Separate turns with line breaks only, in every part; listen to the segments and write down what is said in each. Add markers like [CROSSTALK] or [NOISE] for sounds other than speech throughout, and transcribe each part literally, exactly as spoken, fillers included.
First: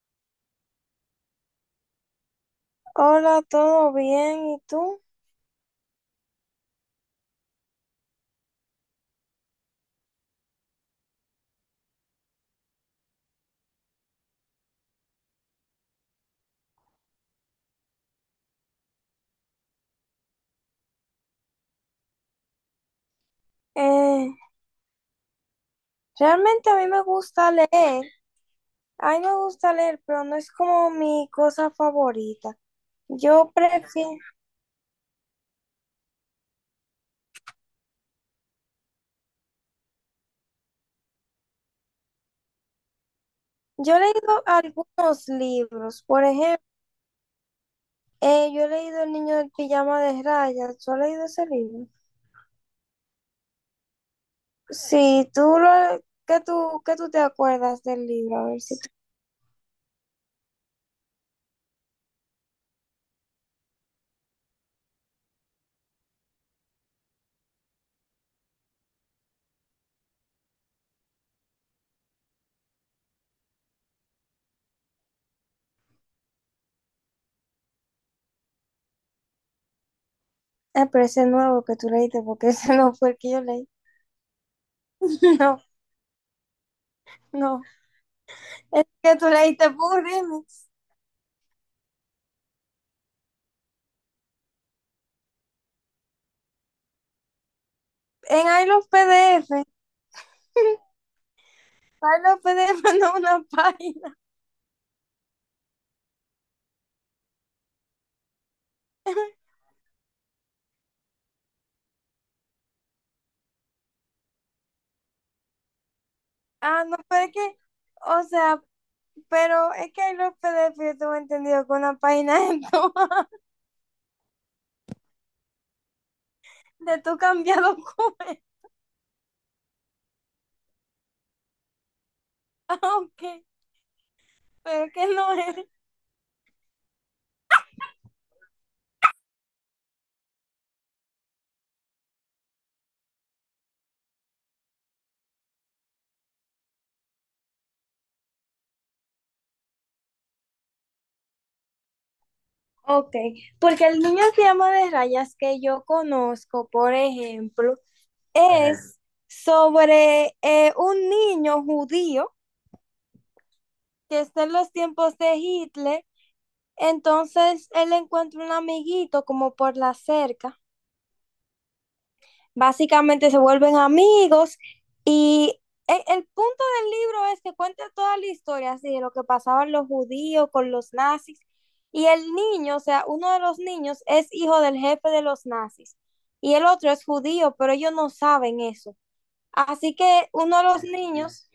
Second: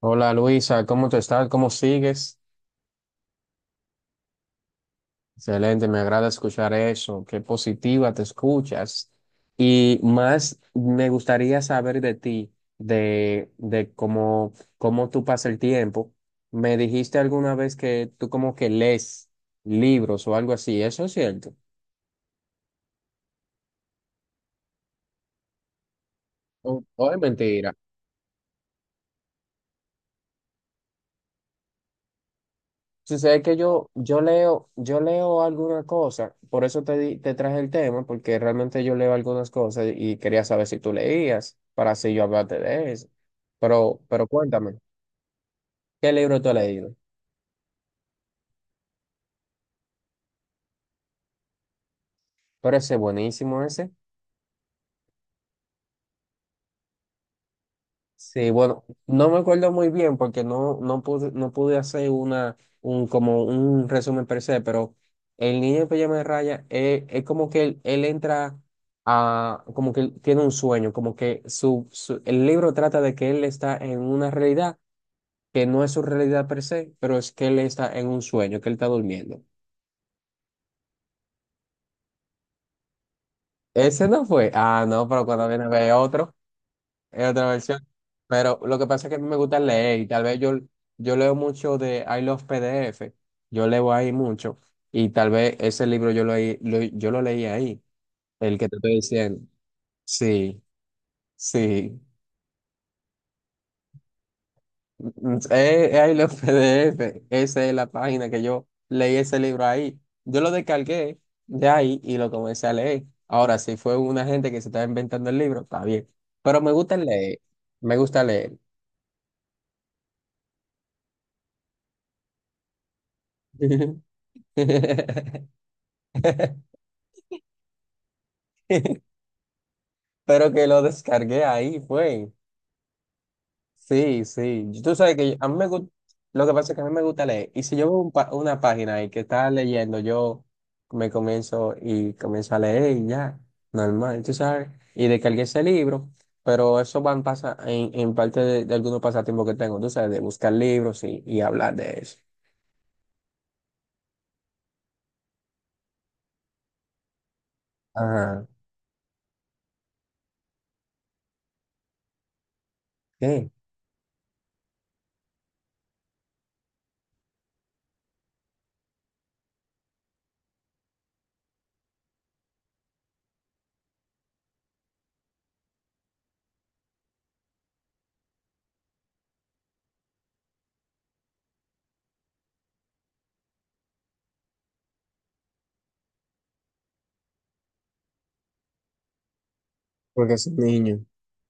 Hola Luisa, ¿cómo te estás? ¿Cómo sigues?
Hola, ¿todo bien? ¿Y tú?
Excelente, me agrada escuchar eso. Qué positiva te escuchas. Y más me gustaría saber de ti, de, de cómo, cómo tú pasas el tiempo. Me dijiste alguna vez que tú como que lees libros o algo así, ¿eso es cierto?
Eh, Realmente
¿O,
a mí me
o es
gusta
mentira?
leer. A mí me gusta leer, pero no es como mi cosa favorita.
Sucede
Yo
que yo,
prefiero,
yo leo, yo leo alguna cosa, por eso te, di- te traje el tema, porque realmente yo leo algunas cosas y quería saber si tú leías, para así yo hablarte de eso.
yo
Pero,
he
pero
leído
cuéntame,
algunos libros.
¿qué
Por
libro tú has
ejemplo,
leído?
eh, yo he leído El niño del pijama de rayas. ¿Tú has leído ese libro?
Pero ese es buenísimo ese.
Sí, tú lo, ¿qué tú, qué tú te acuerdas del libro? A
Sí,
ver si
bueno,
tú-
no me acuerdo muy bien porque no, no pude, no pude hacer una, un, como un resumen per se, pero el niño en pijama de raya eh, es, como que él, él entra a, como que él tiene un sueño, como que su, su- el libro trata de que él está en una realidad que no es su realidad per se, pero es que él está en un sueño, que él está durmiendo.
eh, pero ese nuevo que tú leíste, porque [LAUGHS] ese no fue el que yo leí.
Ese no fue. Ah, no, pero
[LAUGHS]
cuando
No,
viene a ver otro. Es otra
no.
versión. Pero lo
El
que pasa es que
que
a mí
tú
me gusta
leíste
leer
por
y tal vez yo,
remix.
yo leo mucho de I Love P D F. Yo leo ahí mucho y tal vez ese libro yo lo, leí- lo- yo lo leí ahí,
En
el
ahí
que te
los
estoy diciendo.
P D F. Ay,
Sí, sí.
no, P D F no. [LAUGHS] Una página.
Mm, mm, Es, es I Love P D F. Esa es la página que yo leí ese libro ahí. Yo lo descargué de ahí y lo comencé a leer. Ahora, si fue una gente que se estaba inventando el libro, está bien. Pero me
Ah,
gusta
no, pero es
leer.
que,
Me
o
gusta leer.
sea, pero es que hay los P D F, yo tengo entendido que una página de tu- [LAUGHS]
[LAUGHS]
de tu cambiado documento. [LAUGHS]
[LAUGHS] Pero que lo descargué ahí, fue.
Ah, ok,
Sí, sí. Y
pero es
tú
que
sabes que
no
yo- a mí me
es.
gusta, lo que pasa es que a mí me gusta leer. Y si yo veo un pa- una página ahí que está leyendo, yo me comienzo y comienzo a leer y ya, normal, tú sabes. Y descargué ese libro, pero eso van pasa en, en parte de, de algunos pasatiempos que tengo, tú sabes, de buscar libros y, y hablar de eso.
Ok, porque el niño que llama de rayas que yo conozco, por ejemplo,
Ajá.
es sobre eh, un niño judío
¿Qué?
que está en los tiempos de Hitler. Entonces él encuentra un amiguito como por la cerca. Básicamente se vuelven amigos y e- el, punto del libro es que cuenta toda la historia así, de lo que pasaban los judíos con los nazis, y el niño, o sea, uno de los niños es hijo del jefe de los nazis y el otro es judío, pero ellos no saben eso. Así que
Porque es
uno
un
de los
niño.
niños,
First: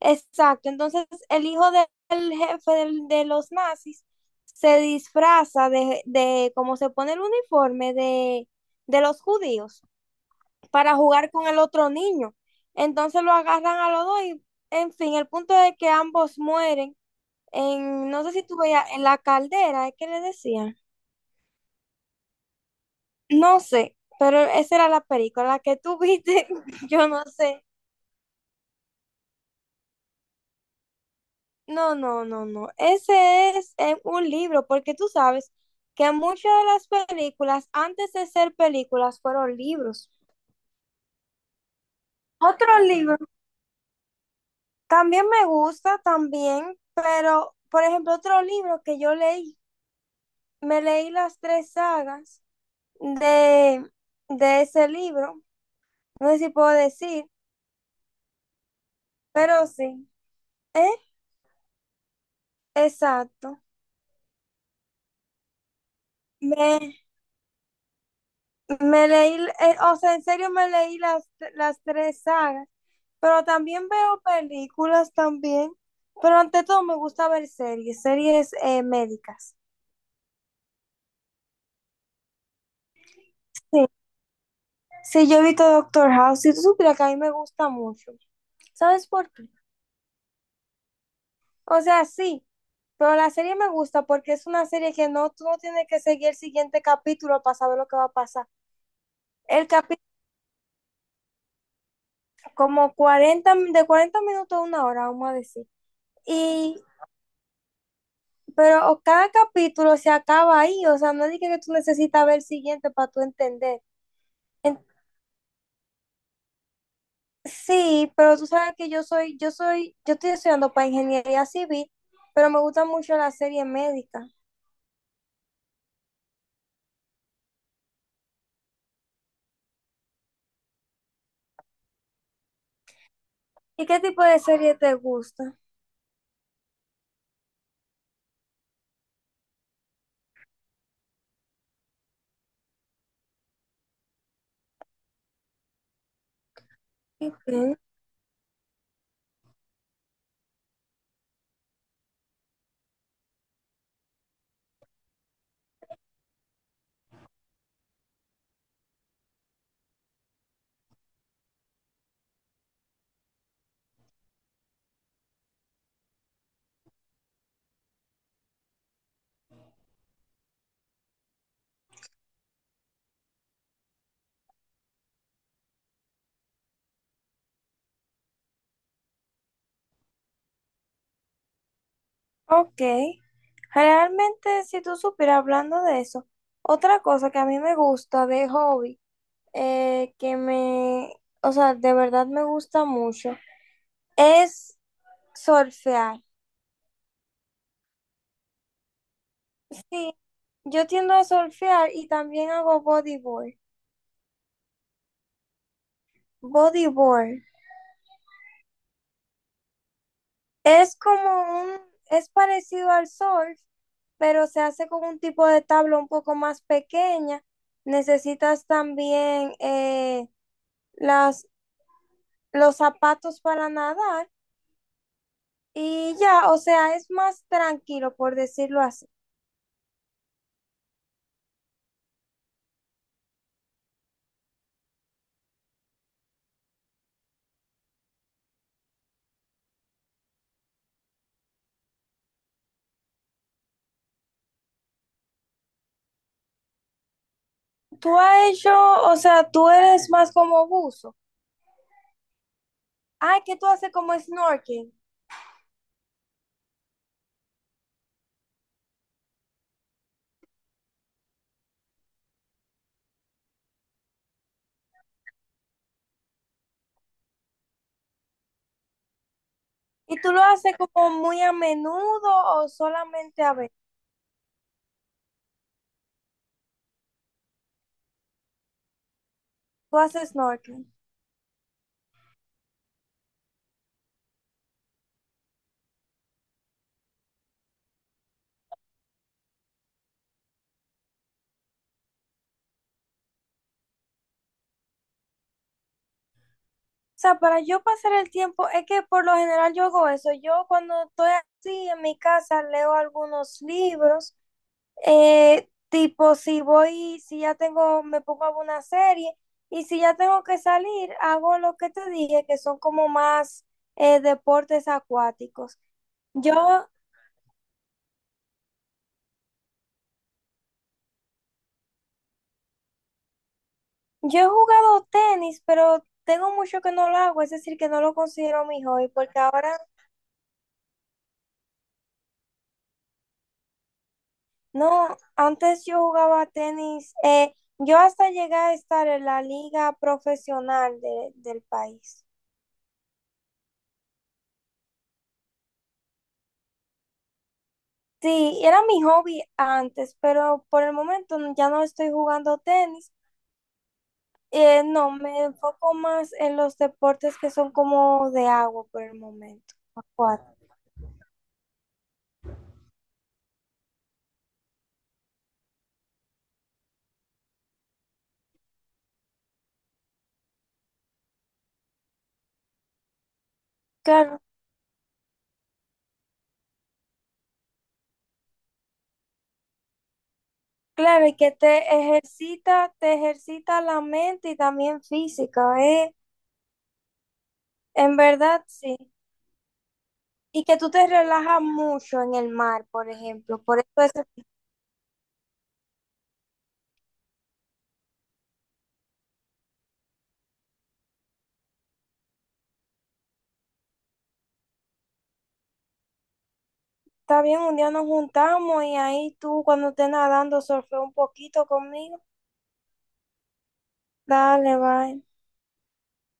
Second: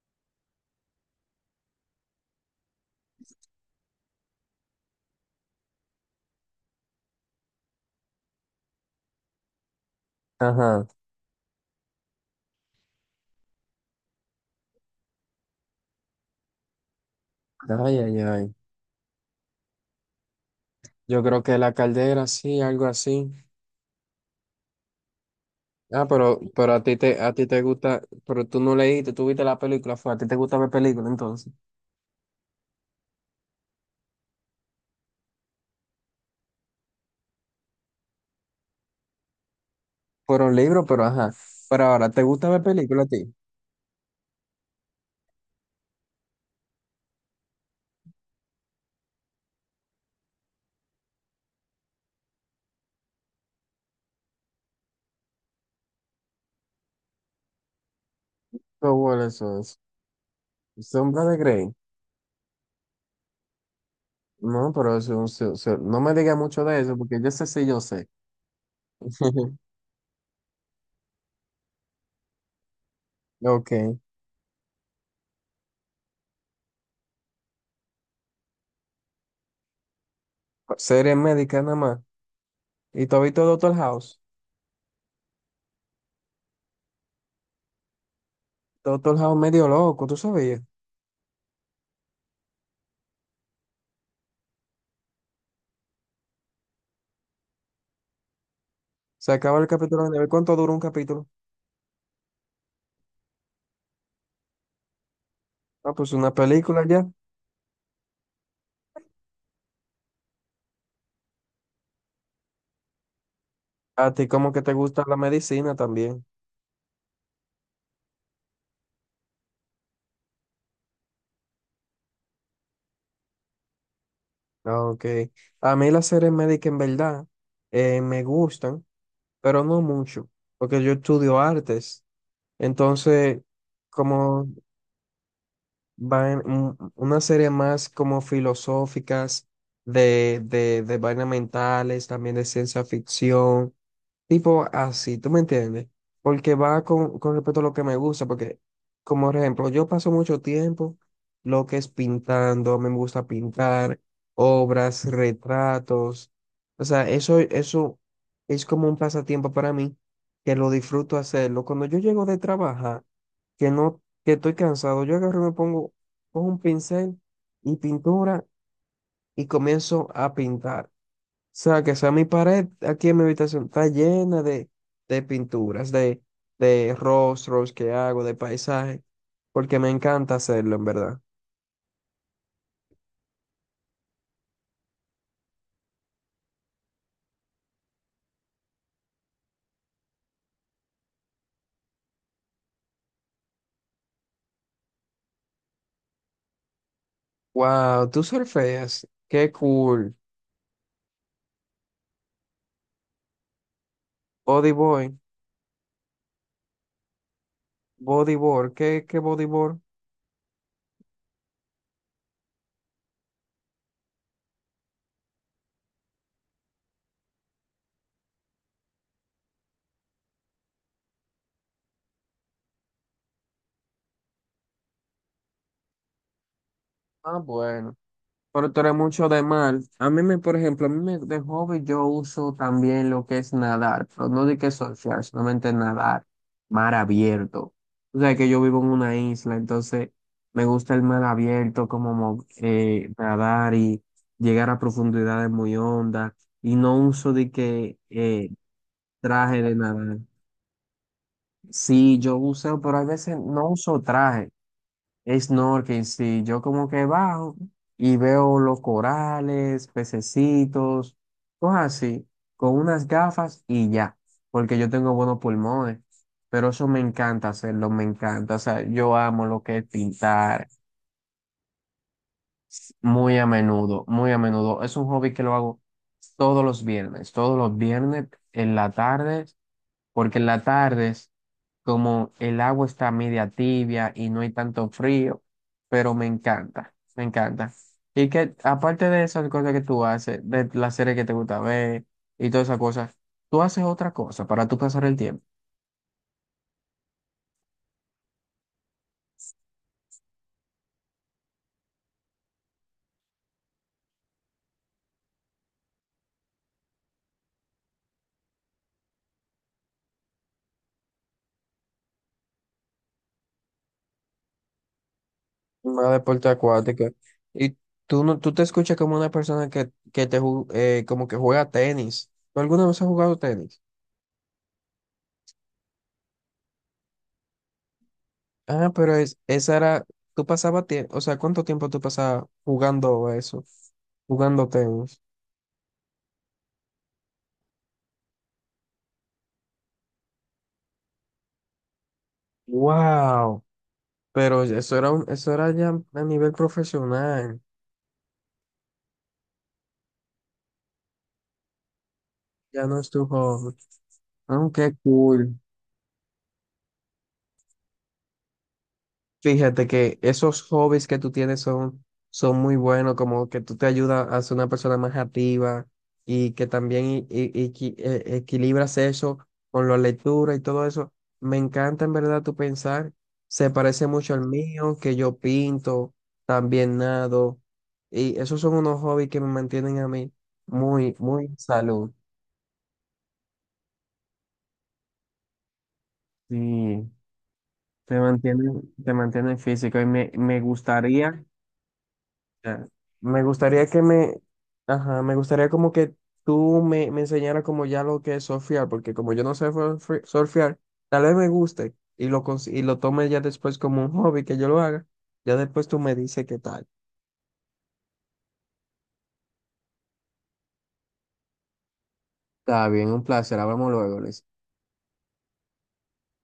exacto, entonces el hijo del jefe del- de los nazis se disfraza de, de, como se pone el uniforme de, de los judíos
Ajá.
para jugar con el otro niño. Entonces lo agarran a los dos y, en fin, el punto es que ambos mueren
Ay,
en,
ay,
no sé si
ay.
tú veías, en la caldera, es que le decían.
Yo creo que la caldera, sí, algo así.
No sé, pero esa era la película la que tú
Ah, pero,
viste,
pero a
[LAUGHS]
ti
yo
te,
no
a ti te
sé.
gusta, pero tú no leíste, tú viste la película, fue, a ti te gusta ver películas entonces.
No, no, no, no. Ese es eh, un libro, porque tú sabes que muchas de las películas, antes de ser películas, fueron libros.
Fueron libros, pero ajá. Pero ahora, ¿te gusta ver
Otro
películas a
libro,
ti?
también me gusta, también, pero, por ejemplo, otro libro que yo leí, me leí las tres sagas de, de ese libro. No sé si puedo decir,
Pero bueno, eso
pero
es.
sí. ¿Eh?
Sombra de Grey.
Exacto.
No, pero eso, eso- eso- no me digas mucho de eso,
Me,
porque yo sé si yo sé.
me leí,
[LAUGHS]
eh, o sea, en serio me leí las, las tres sagas, pero
Ok.
también veo películas también, pero ante todo me gusta ver series, series eh, médicas.
Series médicas nada más. ¿Y tú has visto Doctor
Sí,
House?
sí, yo he visto Doctor House, si tú supieras que a mí me gusta mucho. ¿Sabes
Doctor
por
House
qué?
medio loco, ¿tú sabías?
O sea, sí, pero la serie me gusta porque es una serie que no, tú no tienes que seguir el siguiente capítulo para saber lo que va a pasar.
Se acaba
El
el
capítulo,
capítulo, de ver cuánto dura un capítulo.
como cuarenta mi- de cuarenta minutos a una hora, vamos a decir.
Ah, pues una
Y,
película ya.
pero o- cada capítulo se acaba ahí, o sea, no es de que que tú necesitas ver el siguiente para tú entender.
A ti como que te
En-
gusta la medicina también.
sí, pero tú sabes que yo soy, yo soy, yo estoy estudiando para ingeniería civil, pero me gusta mucho la serie médica.
Ah, ok. A mí las series médicas en verdad eh, me gustan, pero no mucho, porque yo estudio artes. Entonces,
¿Y qué tipo de
como
serie te gusta?
van un- una serie más como filosóficas, de, de, de vainas mentales, también de ciencia ficción. Tipo así, ¿tú me entiendes? Porque va con, con respecto a lo
Ok.
que me gusta, porque, como por ejemplo, yo paso mucho tiempo lo que es pintando, me gusta pintar, obras, retratos. O sea, eso, eso es como un pasatiempo para mí, que lo disfruto hacerlo. Cuando yo llego de trabajar, que no, que estoy cansado, yo agarro y me pongo, pongo un pincel y pintura y comienzo a pintar sea, que sea mi pared aquí en mi habitación, está llena de, de pinturas, de, de rostros que hago, de paisajes, porque me encanta hacerlo, en verdad.
Ok. Realmente, si tú supieras hablando de eso, otra cosa que a mí me gusta de hobby, eh, que me, o sea, de verdad me gusta mucho, es surfear.
Wow, tú surfeas, qué
Sí,
cool.
yo tiendo a surfear y también hago bodyboard.
Bodyboy,
Bodyboard
bodyboard, ¿qué, qué bodyboard?
es como un, es parecido al surf, pero se hace con un tipo de tabla un poco más pequeña. Necesitas también eh, las, los zapatos para nadar. Y ya, o sea, es
Ah,
más
bueno.
tranquilo, por
Pero tú
decirlo
eres
así.
mucho de mal. A mí me, por ejemplo, a mí me, de hobby yo uso también lo que es nadar, pero no de que surfear, solamente nadar, mar abierto. O sea que yo vivo en una isla, entonces me gusta el mar abierto, como mo- eh, nadar y llegar a profundidades muy hondas, y no uso de que
Tú has
eh,
hecho, o sea,
traje
tú
de
eres
nadar.
más como buzo.
Sí, yo uso, pero a veces
Ay, que tú
no
haces
uso
como
traje.
snorkeling.
Snorkeling, sí, yo como que bajo y veo los corales, pececitos, cosas así, con unas gafas y ya, porque yo tengo buenos pulmones, pero eso me encanta hacerlo, me encanta, o sea, yo amo lo que es
¿Y tú lo
pintar
haces como muy a menudo o
muy
solamente
a
a veces?
menudo, muy a menudo, es un hobby que lo hago todos los viernes, todos los viernes en la tarde
Tú haces
porque en las
snorkeling.
tardes, como el agua está media tibia y no hay tanto frío, pero me encanta, me encanta. Y que aparte de esas cosas que tú haces, de las series que te gusta ver y todas esas cosas, tú haces otra cosa para tú pasar el tiempo.
O sea, para yo pasar el tiempo, es que por lo general yo hago eso. Yo cuando estoy así en mi casa leo algunos libros. Eh, tipo, si voy, si ya tengo, me pongo a ver una serie, y si ya tengo que salir, hago lo que te dije, que son como más eh, deportes acuáticos.
Más deporte
Yo,
acuático. Y tú no, tú te escuchas como una persona que, que te ju- eh, como que juega tenis. ¿Tú alguna vez has jugado tenis?
yo he jugado tenis, pero tengo mucho que no lo hago, es decir, que no lo considero mi
Ah,
hobby,
pero
porque
es,
ahora,
esa era, tú pasabas tiempo, o sea, ¿cuánto tiempo tú pasabas jugando a eso? Jugando
no,
tenis.
antes yo jugaba tenis, eh, yo hasta llegué a estar en la liga profesional de- del país.
Wow. Pero eso era un, eso era ya a nivel profesional.
Sí, era mi hobby antes, pero por el momento no- ya no estoy jugando
Ya no es
tenis.
tu hobby. Ah,
Eh,
qué
no, me
cool.
enfoco más en los deportes que son como de agua por el momento.
Fíjate que esos
Acuáticos.
hobbies que tú tienes son, son muy buenos, como que tú te ayudas a ser una persona más activa y que también i- i- equi- eh, equilibras eso con la lectura y todo eso. Me encanta en verdad tu pensar, se parece
Claro,
mucho al mío, que yo pinto, también nado, y esos son unos hobbies que me mantienen a mí muy,
claro, y
muy
que
en
te
salud.
ejercita, te ejercita la mente y también física, ¿eh?
Sí,
En
te
verdad,
mantienen,
sí.
te mantienen físico y me, me
Y que tú te
gustaría.
relajas mucho en el mar,
Ya.
por
Me
ejemplo. Por
gustaría que
eso
me,
es-
ajá, me gustaría como que tú me, me enseñaras como ya lo que es surfear, porque como yo no sé surfe- surfear, tal vez me guste y lo, cons- y lo tome ya después como un hobby que yo lo haga, ya después tú me dices qué tal.
está bien, un día nos juntamos y ahí tú cuando estés nadando surfea un poquito conmigo.
Está bien, un placer. Hablamos luego, Luis.
Dale, bye.